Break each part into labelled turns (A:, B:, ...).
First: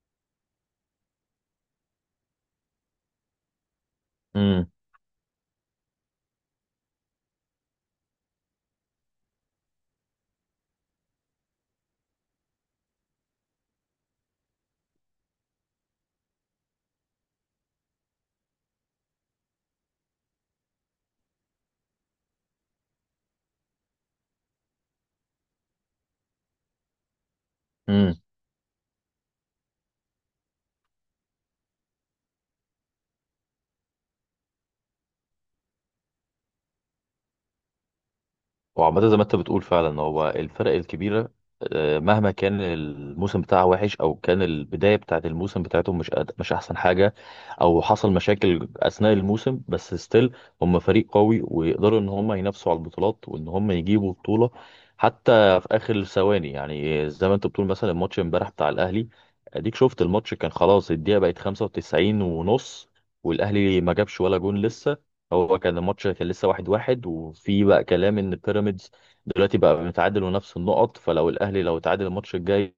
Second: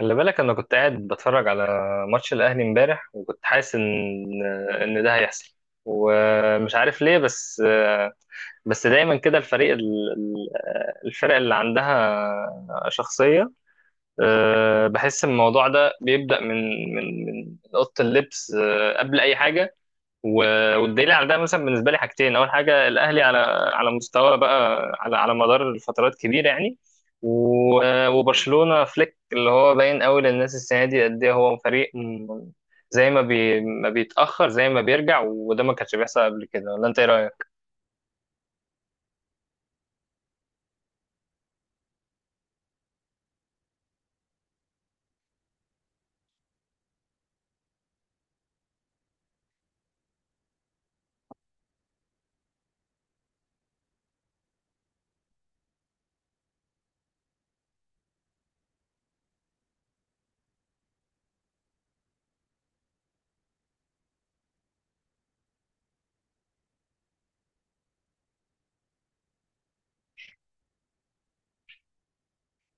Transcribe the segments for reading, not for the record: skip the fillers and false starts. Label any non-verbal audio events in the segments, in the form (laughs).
A: خلي بالك انا كنت قاعد بتفرج على ماتش الاهلي امبارح، وكنت حاسس ان
B: امم
A: ان ده هيحصل، ومش عارف ليه. بس دايما كده. الفرق اللي عندها شخصية. بحس الموضوع ده بيبدأ من أوضة اللبس، قبل أي حاجة. والدليل على ده مثلا بالنسبه لي حاجتين. اول حاجه الاهلي، على مستوى بقى، على مدار فترات كبيره يعني.
B: امم
A: وبرشلونه فليك، اللي هو باين قوي للناس السنه دي قد ايه هو فريق زي ما ما بيتاخر زي ما بيرجع، وده ما كانش بيحصل قبل كده. ولا انت ايه رايك؟
B: وعامة زي ما انت بتقول فعلا، هو الفرق الكبيرة مهما كان الموسم بتاعها وحش او كان البداية بتاعت الموسم بتاعتهم مش احسن حاجة، او حصل مشاكل اثناء الموسم. بس ستيل هم فريق قوي ويقدروا ان هم ينافسوا على البطولات وان هم يجيبوا بطولة حتى في اخر الثواني. يعني زي ما انت بتقول، مثلا الماتش امبارح بتاع الاهلي، اديك شفت الماتش، كان خلاص الدقيقة بقت 95 ونص، والاهلي ما جابش ولا جون لسه. هو كان الماتش كان لسه واحد واحد، وفي بقى كلام ان بيراميدز دلوقتي بقى متعادل ونفس النقط، فلو الاهلي لو اتعادل الماتش الجاي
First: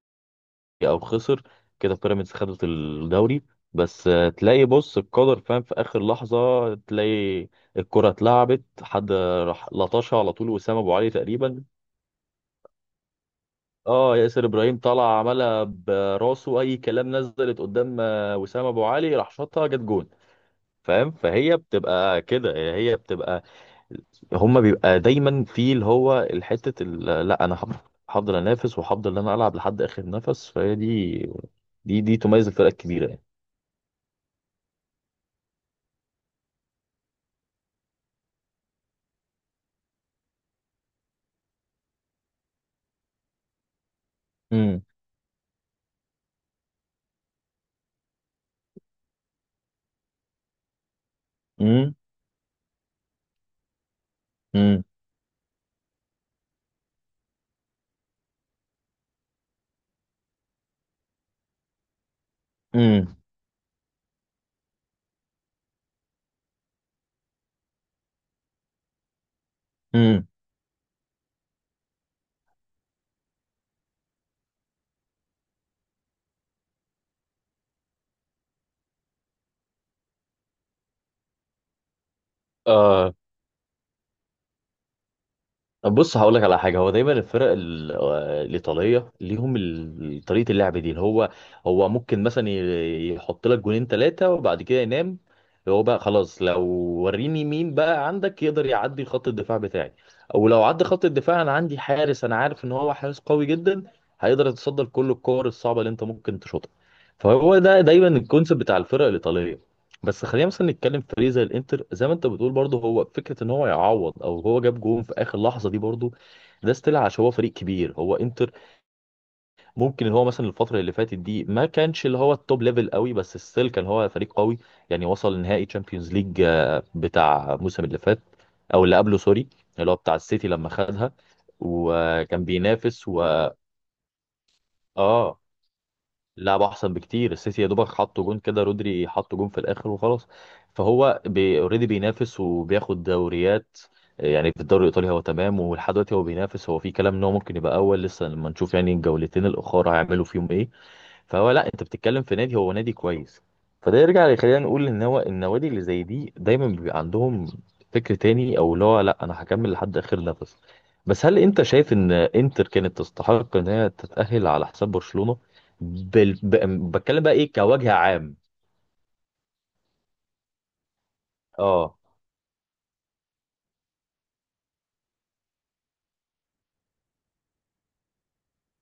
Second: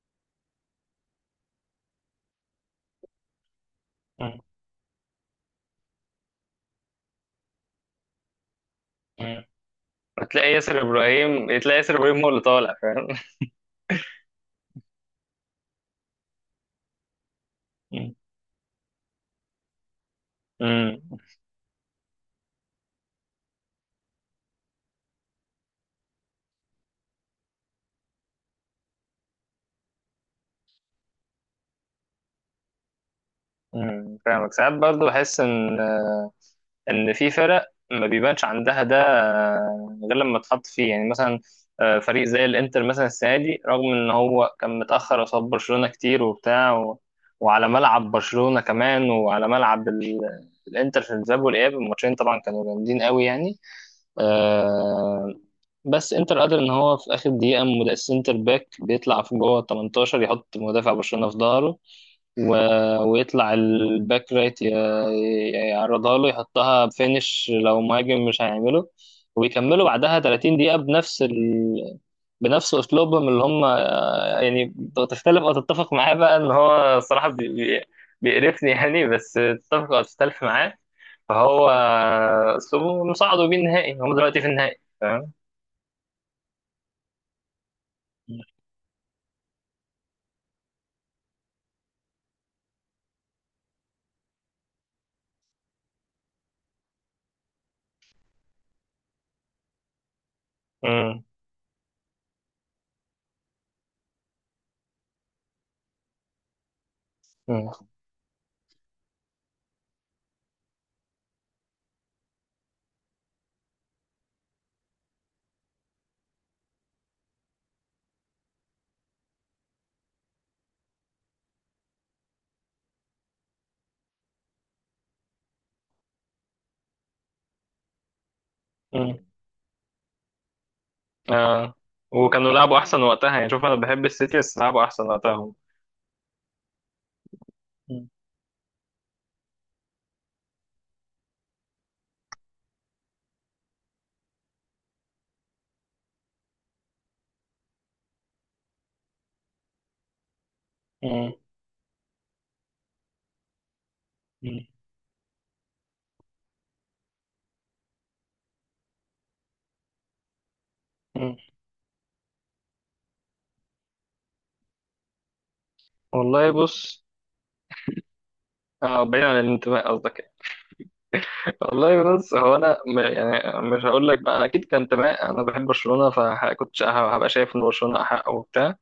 B: او خسر، كده بيراميدز خدت الدوري. بس
A: مم.
B: تلاقي، بص القدر فاهم في اخر لحظة، تلاقي الكرة اتلعبت، حد
A: مم.
B: راح لطشها على طول، وسام ابو علي تقريبا.
A: تلاقي ياسر ابراهيم هو اللي طالع، فاهم؟
B: اه، ياسر ابراهيم طلع عملها براسه اي كلام، نزلت قدام
A: مم.
B: وسام ابو علي راح شاطها، جت جون.
A: مم.
B: فاهم؟ فهي بتبقى كده، هي بتبقى، هما بيبقى دايما في اللي هو الحتة لا انا هفضل انافس وهفضل ان انا العب لحد اخر نفس. فهي دي تميز الفرق الكبيرة يعني.
A: فاهمك. ساعات برضو بحس ان في فرق ما بيبانش عندها ده غير لما تحط فيه، يعني مثلا فريق زي الانتر مثلا السنه دي، رغم ان هو كان
B: امم.
A: متاخر قصاد برشلونه كتير وبتاع، وعلى ملعب برشلونه كمان، وعلى ملعب الانتر، في الذهاب والاياب
B: امم.
A: الماتشين طبعا كانوا جامدين قوي يعني. آه، بس انتر قادر ان هو في اخر دقيقه سنتر باك بيطلع في جوه ال 18، يحط مدافع برشلونه في ظهره، و...
B: امم.
A: ويطلع الباك رايت يعرضها له، يحطها بفينش لو مهاجم مش هيعمله. ويكملوا بعدها
B: امم.
A: 30 دقيقة بنفس أسلوبهم اللي هم، يعني تختلف أو تتفق معاه بقى، إن هو الصراحة بيقرفني يعني، بس تتفق أو تختلف معاه فهو أسلوبه مصعده بيه النهائي. هم دلوقتي في النهائي، فاهم.
B: طب بص، هقول لك على حاجه. هو دايما الفرق الايطاليه ليهم طريقه اللعب دي، اللي هو ممكن مثلا يحط لك جونين ثلاثه وبعد كده ينام. هو بقى خلاص، لو وريني مين بقى عندك يقدر يعدي خط الدفاع بتاعي، او لو عدى خط
A: مم.
B: الدفاع، انا عندي حارس، انا عارف ان هو حارس قوي جدا، هيقدر يتصدى لكل الكور الصعبه اللي انت ممكن تشوطها. فهو
A: مم.
B: ده دايما الكونسيبت بتاع الفرق الايطاليه. بس خلينا مثلا نتكلم في فريق زي الانتر. زي ما انت بتقول برضه، هو فكره ان هو يعوض او هو جاب جون في اخر لحظه دي، برضه ده استيل عشان هو فريق كبير، هو انتر. ممكن ان هو مثلا الفتره اللي فاتت دي ما كانش اللي هو التوب ليفل قوي، بس ستيل كان هو فريق قوي. يعني وصل نهائي تشامبيونز ليج بتاع الموسم اللي فات، او اللي قبله
A: مم.
B: سوري، اللي هو بتاع السيتي لما خدها.
A: آه.
B: وكان
A: وكانوا لعبوا أحسن
B: بينافس و...
A: وقتها يعني. شوف، أنا بحب السيتي، بس لعبوا أحسن
B: اه،
A: وقتها.
B: لعب احسن بكتير السيتي، يا دوبك
A: هم.
B: حط جون كده، رودري حط جون في الاخر وخلاص. فهو بي اوريدي بينافس وبياخد دوريات. يعني في الدوري الايطالي هو تمام، ولحد دلوقتي هو بينافس، هو في كلام ان هو ممكن يبقى اول، لسه لما نشوف يعني الجولتين الاخر هيعملوا فيهم ايه.
A: مم.
B: فهو لا، انت بتتكلم في نادي هو نادي كويس. فده يرجع يخلينا
A: مم.
B: نقول ان هو النوادي اللي زي دي دايما بيبقى عندهم فكر تاني، او اللي هو لا انا هكمل لحد اخر نفس. بس
A: مم.
B: هل انت شايف ان انتر كانت تستحق ان هي تتأهل على حساب برشلونة؟ بال...
A: والله
B: ب...
A: بص.
B: بتكلم بقى ايه كوجه عام.
A: اه، بعيد عن الانتماء قصدك يعني.
B: اه.
A: والله بص، هو انا يعني مش هقول لك بقى، انا اكيد كان انتماء، انا بحب برشلونه فكنت هبقى شايف ان برشلونه احق وبتاع.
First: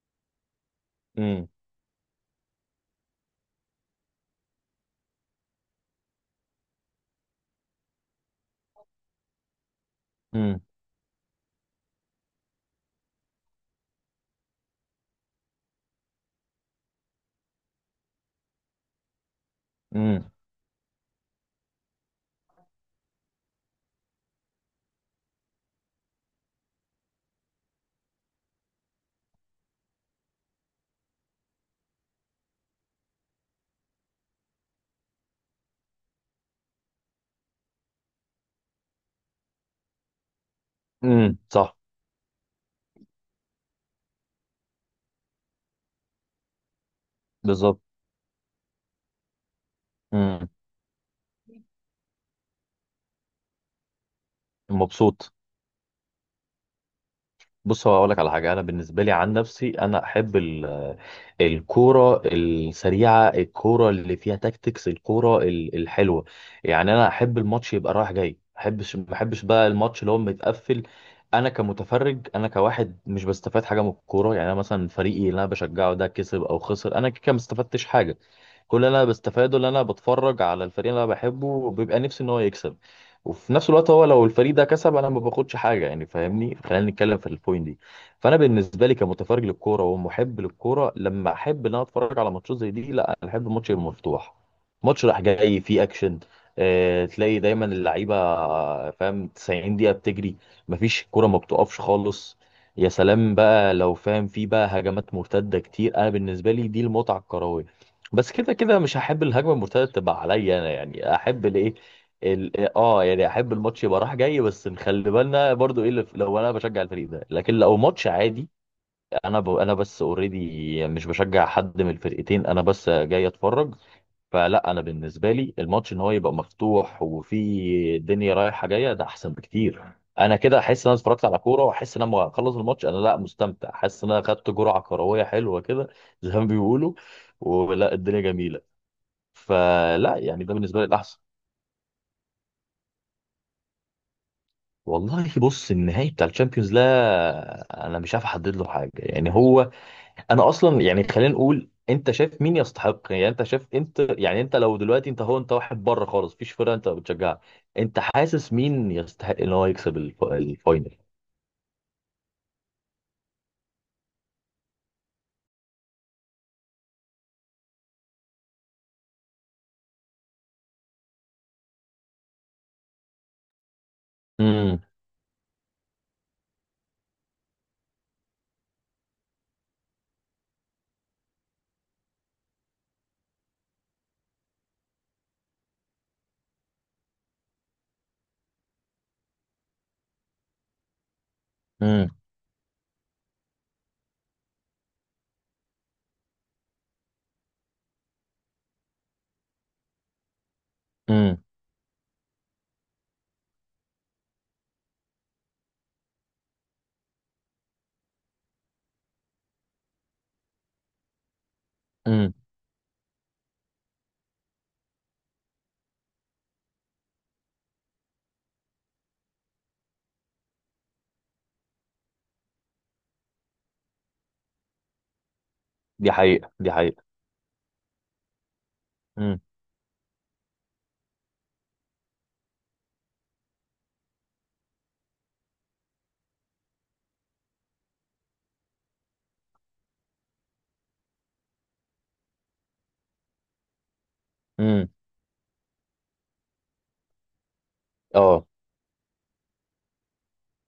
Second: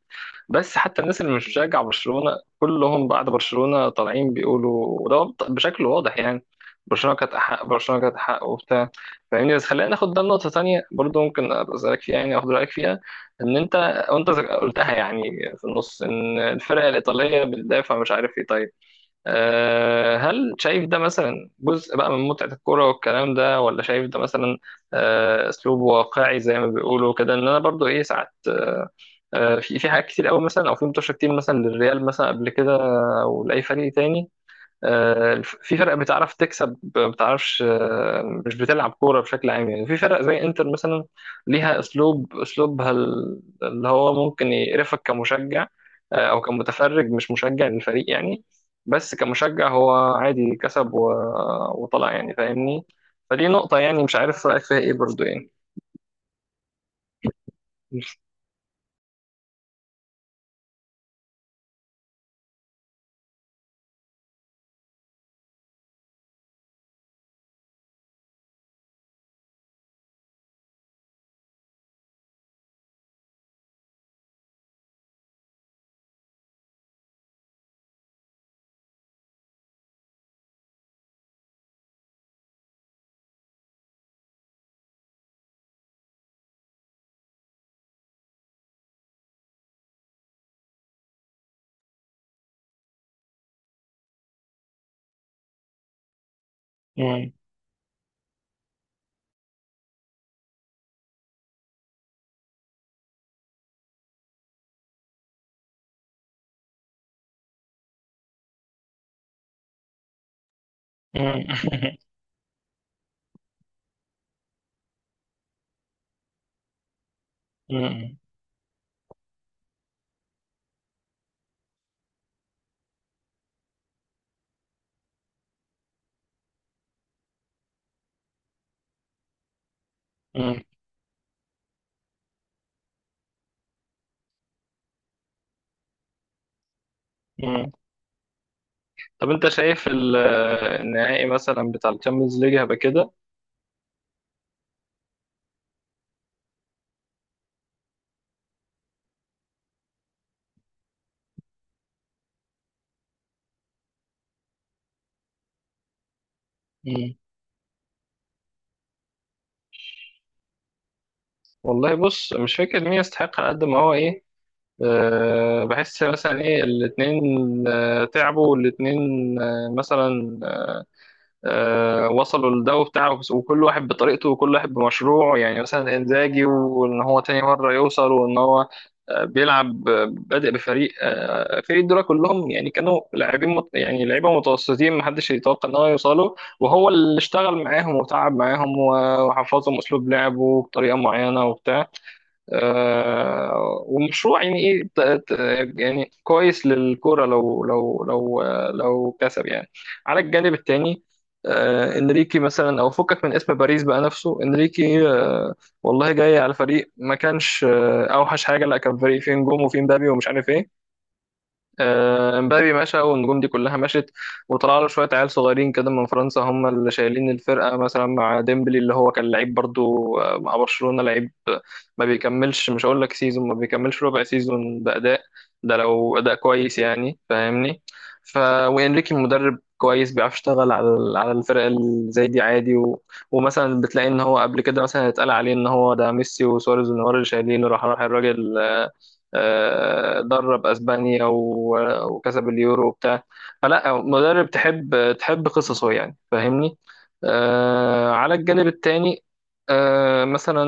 A: بس حتى الناس اللي مش
B: امم.
A: بتشجع برشلونه كلهم بعد برشلونه طالعين بيقولوا، وده بشكل واضح يعني، برشلونه كانت احق، برشلونه كانت احق وبتاع، فاهمني. بس خلينا ناخد ده لنقطه
B: امم.
A: تانيه برضو ممكن ابقى اسالك فيها، يعني اخد رايك فيها. ان انت، وانت قلتها يعني في النص، ان الفرق الايطاليه بتدافع مش عارف ايه. طيب،
B: امم.
A: هل شايف ده مثلا جزء بقى من متعة الكرة والكلام ده، ولا شايف ده مثلا أسلوب واقعي زي ما بيقولوا كده، إن أنا برضو إيه ساعات، في حاجات كتير قوي مثلا، أو في متوشة كتير مثلا للريال مثلا قبل كده أو لأي فريق تاني. في فرق بتعرف تكسب ما بتعرفش، مش بتلعب كورة بشكل عام يعني. في فرق زي انتر مثلا،
B: امم. صح.
A: ليها اسلوبها اللي هو ممكن يقرفك كمشجع، او كمتفرج مش مشجع
B: بالظبط.
A: للفريق يعني. بس كمشجع هو
B: امم.
A: عادي، كسب وطلع، يعني فاهمني. فدي نقطة يعني مش عارف رأيك فيها ايه برضو
B: مبسوط.
A: يعني.
B: بص هو اقول لك على حاجه. انا بالنسبه لي، عن نفسي، انا احب الكوره السريعه، الكوره اللي فيها تاكتكس، الكوره الحلوه. يعني انا احب الماتش يبقى رايح جاي. ما احبش بقى الماتش اللي هو متقفل. انا كمتفرج، انا كواحد مش بستفاد حاجه من الكوره. يعني انا مثلا فريقي اللي انا بشجعه ده كسب او خسر، انا كده ما استفدتش حاجه. كل اللي انا بستفاده اللي انا بتفرج على الفريق اللي انا بحبه وبيبقى نفسي ان هو يكسب. وفي نفس الوقت، هو لو الفريق ده كسب، انا ما باخدش حاجه يعني، فاهمني؟ خلينا نتكلم في البوينت دي. فانا بالنسبه لي كمتفرج للكوره ومحب للكوره، لما احب ان انا اتفرج على ماتشات زي دي، لا انا احب الماتش المفتوح، ماتش راح جاي فيه اكشن.
A: مم.
B: تلاقي دايما اللعيبه فاهم، 90 دقيقه بتجري، مفيش الكوره ما بتقفش خالص. يا سلام بقى لو فاهم فيه بقى هجمات مرتده كتير، انا بالنسبه لي دي المتعه الكرويه. بس كده كده مش هحب الهجمه المرتده تبقى عليا انا، يعني
A: مم.
B: احب الايه
A: (laughs)
B: يعني احب الماتش يبقى رايح جاي. بس نخلي بالنا برضو ايه اللي لو انا بشجع الفريق ده لكن لو ماتش
A: مم.
B: عادي، انا بس اوريدي مش بشجع حد من الفرقتين، انا بس جاي اتفرج. فلا، انا بالنسبه لي الماتش ان هو يبقى مفتوح وفي دنيا رايحه جايه، ده احسن بكتير. انا كده
A: مم.
B: احس ان انا اتفرجت على كوره، واحس ان انا لما اخلص الماتش، انا لا مستمتع، حاسس ان انا خدت جرعه كرويه حلوه كده زي ما بيقولوا،
A: مم.
B: ولا الدنيا جميله.
A: طب انت شايف
B: فلا يعني ده بالنسبه لي الاحسن.
A: النهائي مثلا بتاع الشامبيونز ليج هيبقى كده؟
B: والله بص، النهائي بتاع الشامبيونز، لا انا مش عارف احدد له حاجه يعني. هو انا اصلا يعني خلينا نقول، انت شايف مين يستحق؟ يعني انت شايف، انت يعني انت لو دلوقتي انت هو، انت واحد بره خالص، مفيش فرقه انت بتشجعها، انت حاسس مين يستحق ان هو يكسب الفاينل؟
A: والله بص، مش فاكر مين يستحق على قد ما هو ايه. بحس مثلا ايه، الاتنين تعبوا، والاتنين مثلا وصلوا للدو بتاعه، وكل واحد بطريقته وكل واحد
B: امم.
A: بمشروعه، يعني مثلا انزاجي وان هو تاني مرة يوصل وان هو بيلعب، بادئ بفريق، فريق دول كلهم يعني كانوا لاعبين يعني لعيبه متوسطين، محدش يتوقع ان هو يوصلوا، وهو اللي اشتغل معاهم وتعب معاهم وحفظهم اسلوب لعبه بطريقه معينه وبتاع،
B: امم.
A: ومشروع يعني ايه، ت- يعني كويس للكرة لو لو لو كسب يعني. على الجانب التاني
B: امم.
A: انريكي مثلا، او فكك من اسم باريس بقى، نفسه انريكي، والله جاي على فريق ما كانش اوحش حاجه، لا كان فريق فيه نجوم وفيه مبابي ومش عارف ايه.
B: امم.
A: امبابي مشى والنجوم دي كلها مشت، وطلع له شويه عيال صغيرين كده من فرنسا هم اللي شايلين الفرقه، مثلا مع ديمبلي اللي هو كان لعيب برضو مع برشلونه، لعيب ما بيكملش، مش هقول لك سيزون، ما بيكملش ربع سيزون باداء، ده
B: دي
A: لو اداء
B: حقيقه، دي
A: كويس
B: حقيقه.
A: يعني فاهمني. ف وانريكي
B: امم.
A: مدرب كويس، بيعرف يشتغل على على الفرق اللي زي دي عادي، ومثلا بتلاقي ان هو قبل كده مثلا اتقال عليه ان هو ده ميسي وسواريز ونيمار اللي شايلينه، راح راح الراجل درب اسبانيا وكسب اليورو وبتاع. فلا مدرب
B: امم.
A: تحب قصصه يعني فاهمني. على
B: اه.
A: الجانب التاني مثلا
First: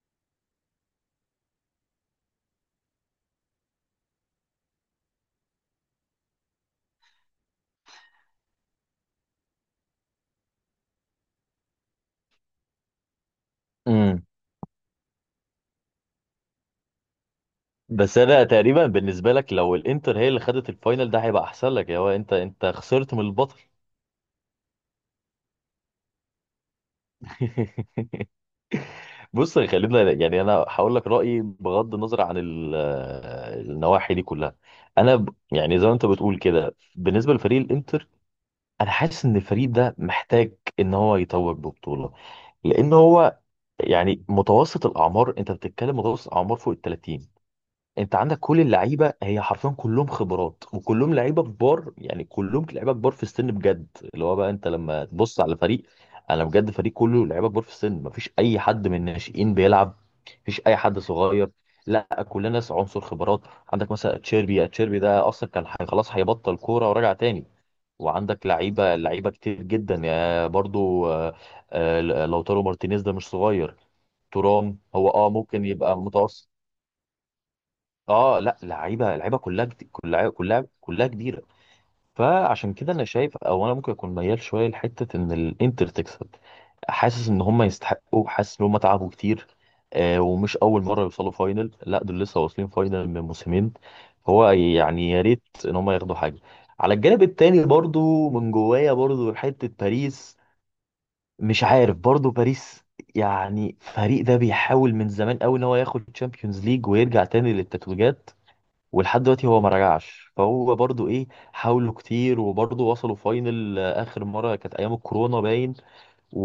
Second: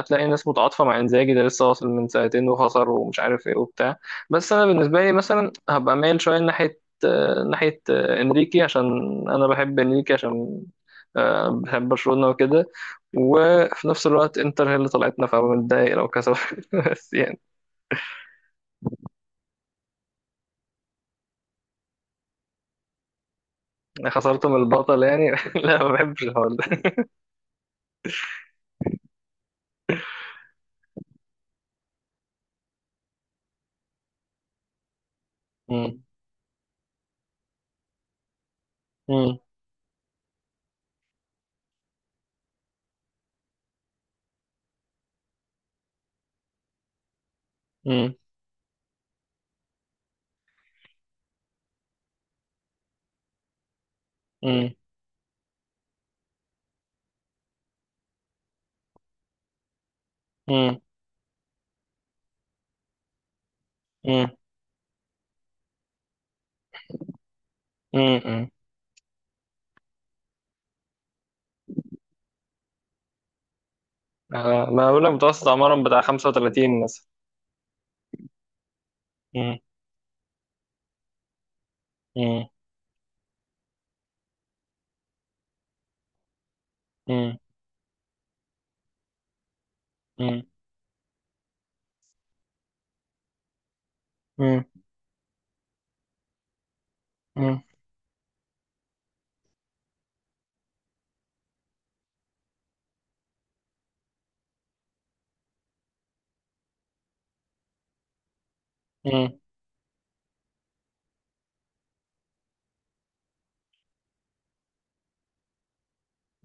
A: هتلاقي ناس متعاطفه مع انزاجي، ده لسه واصل من سنتين وخسر ومش عارف ايه وبتاع. بس انا بالنسبه لي مثلا هبقى مايل شويه ناحيه انريكي، عشان انا بحب انريكي، عشان بحب برشلونه وكده. وفي نفس
B: امم.
A: الوقت انتر هي اللي طلعتنا، فببقى متضايق لو كسبت، (laughs) بس يعني
B: بس انا تقريبا، بالنسبه لك لو الانتر هي اللي خدت الفاينل ده هيبقى احسن لك، يا هو انت خسرت من البطل.
A: خسرت من البطل يعني. (laughs) لا ما بحبش الحوار ده.
B: بص، خلينا يعني انا هقول لك رايي بغض النظر عن النواحي دي كلها. يعني زي ما
A: مم.
B: انت بتقول كده بالنسبه لفريق الانتر، انا حاسس ان
A: مم.
B: الفريق ده محتاج ان هو يتوج ببطوله، لان هو يعني متوسط الاعمار، انت بتتكلم متوسط الاعمار فوق ال 30.
A: مم.
B: انت عندك كل اللعيبه، هي حرفيا كلهم خبرات وكلهم لعيبه كبار يعني، كلهم لعيبه كبار في السن بجد. اللي هو بقى انت
A: مم.
B: لما تبص على فريق، انا بجد فريق كله لعيبه كبار في السن، مفيش اي حد من الناشئين بيلعب، مفيش اي
A: مم.
B: حد صغير. لا كلنا ناس عنصر خبرات. عندك مثلا
A: مم.
B: تشيربي ده اصلا كان خلاص هيبطل كوره ورجع تاني.
A: مم.
B: وعندك
A: مم.
B: لعيبه كتير جدا، يا برضو لوتارو مارتينيز ده مش صغير. تورام
A: ما بقول
B: هو
A: لك متوسط
B: ممكن
A: عمرهم
B: يبقى
A: بتاع
B: متوسط.
A: 35 مثلا.
B: اه، لا، لعيبه
A: مم.
B: كلها جد- كلها كلها كلها كبيره.
A: مم.
B: فعشان كده انا شايف، او انا ممكن اكون ميال شويه لحته ان الانتر تكسب. حاسس
A: مم.
B: ان هم يستحقوا، حاسس ان هم تعبوا كتير.
A: مم.
B: ومش اول مره يوصلوا فاينل، لا دول لسه واصلين فاينل من موسمين. هو
A: مم.
B: يعني يا ريت ان هم ياخدوا حاجه. على الجانب
A: مم.
B: التاني برضو، من جوايا برضو حته باريس، مش عارف برضو باريس. يعني فريق ده بيحاول من زمان قوي ان هو ياخد تشامبيونز ليج ويرجع تاني للتتويجات، ولحد
A: مم.
B: دلوقتي هو ما رجعش، فهو برضو ايه. حاولوا كتير وبرضو وصلوا فاينل. اخر مره كانت ايام الكورونا باين،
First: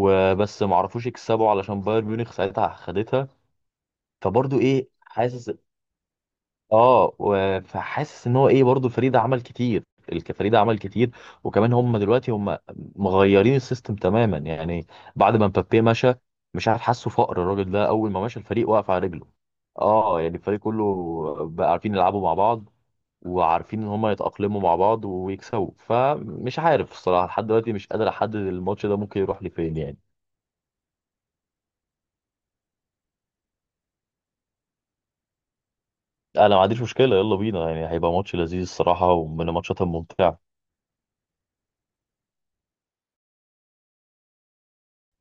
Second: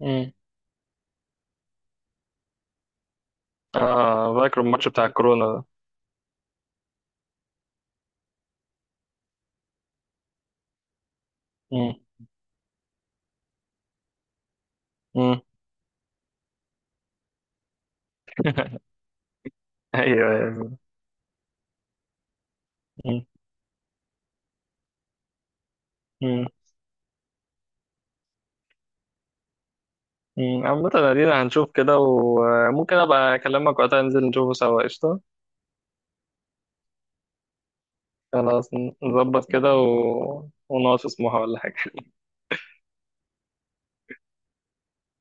A: مم.
B: ما عرفوش يكسبوا علشان بايرن ميونخ ساعتها خدتها.
A: اه،
B: فبرضو
A: فاكر الماتش
B: ايه
A: بتاع الكورونا
B: حاسس،
A: ده.
B: فحاسس ان هو ايه برضو الفريق ده عمل كتير، الفريق ده عمل كتير، وكمان
A: مم.
B: هم دلوقتي هم مغيرين السيستم تماما يعني، بعد
A: مم.
B: ما مبابي مشى. مش عارف، حاسه فقر الراجل ده اول ما مشى الفريق وقف
A: (laughs)
B: على رجله. اه،
A: ايوه،
B: يعني الفريق
A: أيوة.
B: كله بقى عارفين يلعبوا مع بعض،
A: مم.
B: وعارفين ان هما يتأقلموا مع بعض ويكسبوا.
A: مم.
B: فمش عارف الصراحة، لحد دلوقتي مش قادر احدد الماتش ده ممكن يروح لفين يعني.
A: مم. عامة ادينا هنشوف كده، وممكن ابقى اكلمك وقتها ننزل نشوفه سوا، قشطة.
B: انا ما عنديش مشكلة، يلا بينا، يعني هيبقى ماتش لذيذ
A: خلاص،
B: الصراحة
A: نظبط
B: ومن
A: كده
B: الماتشات الممتعة.
A: ونقعد في سموحة ولا حاجة.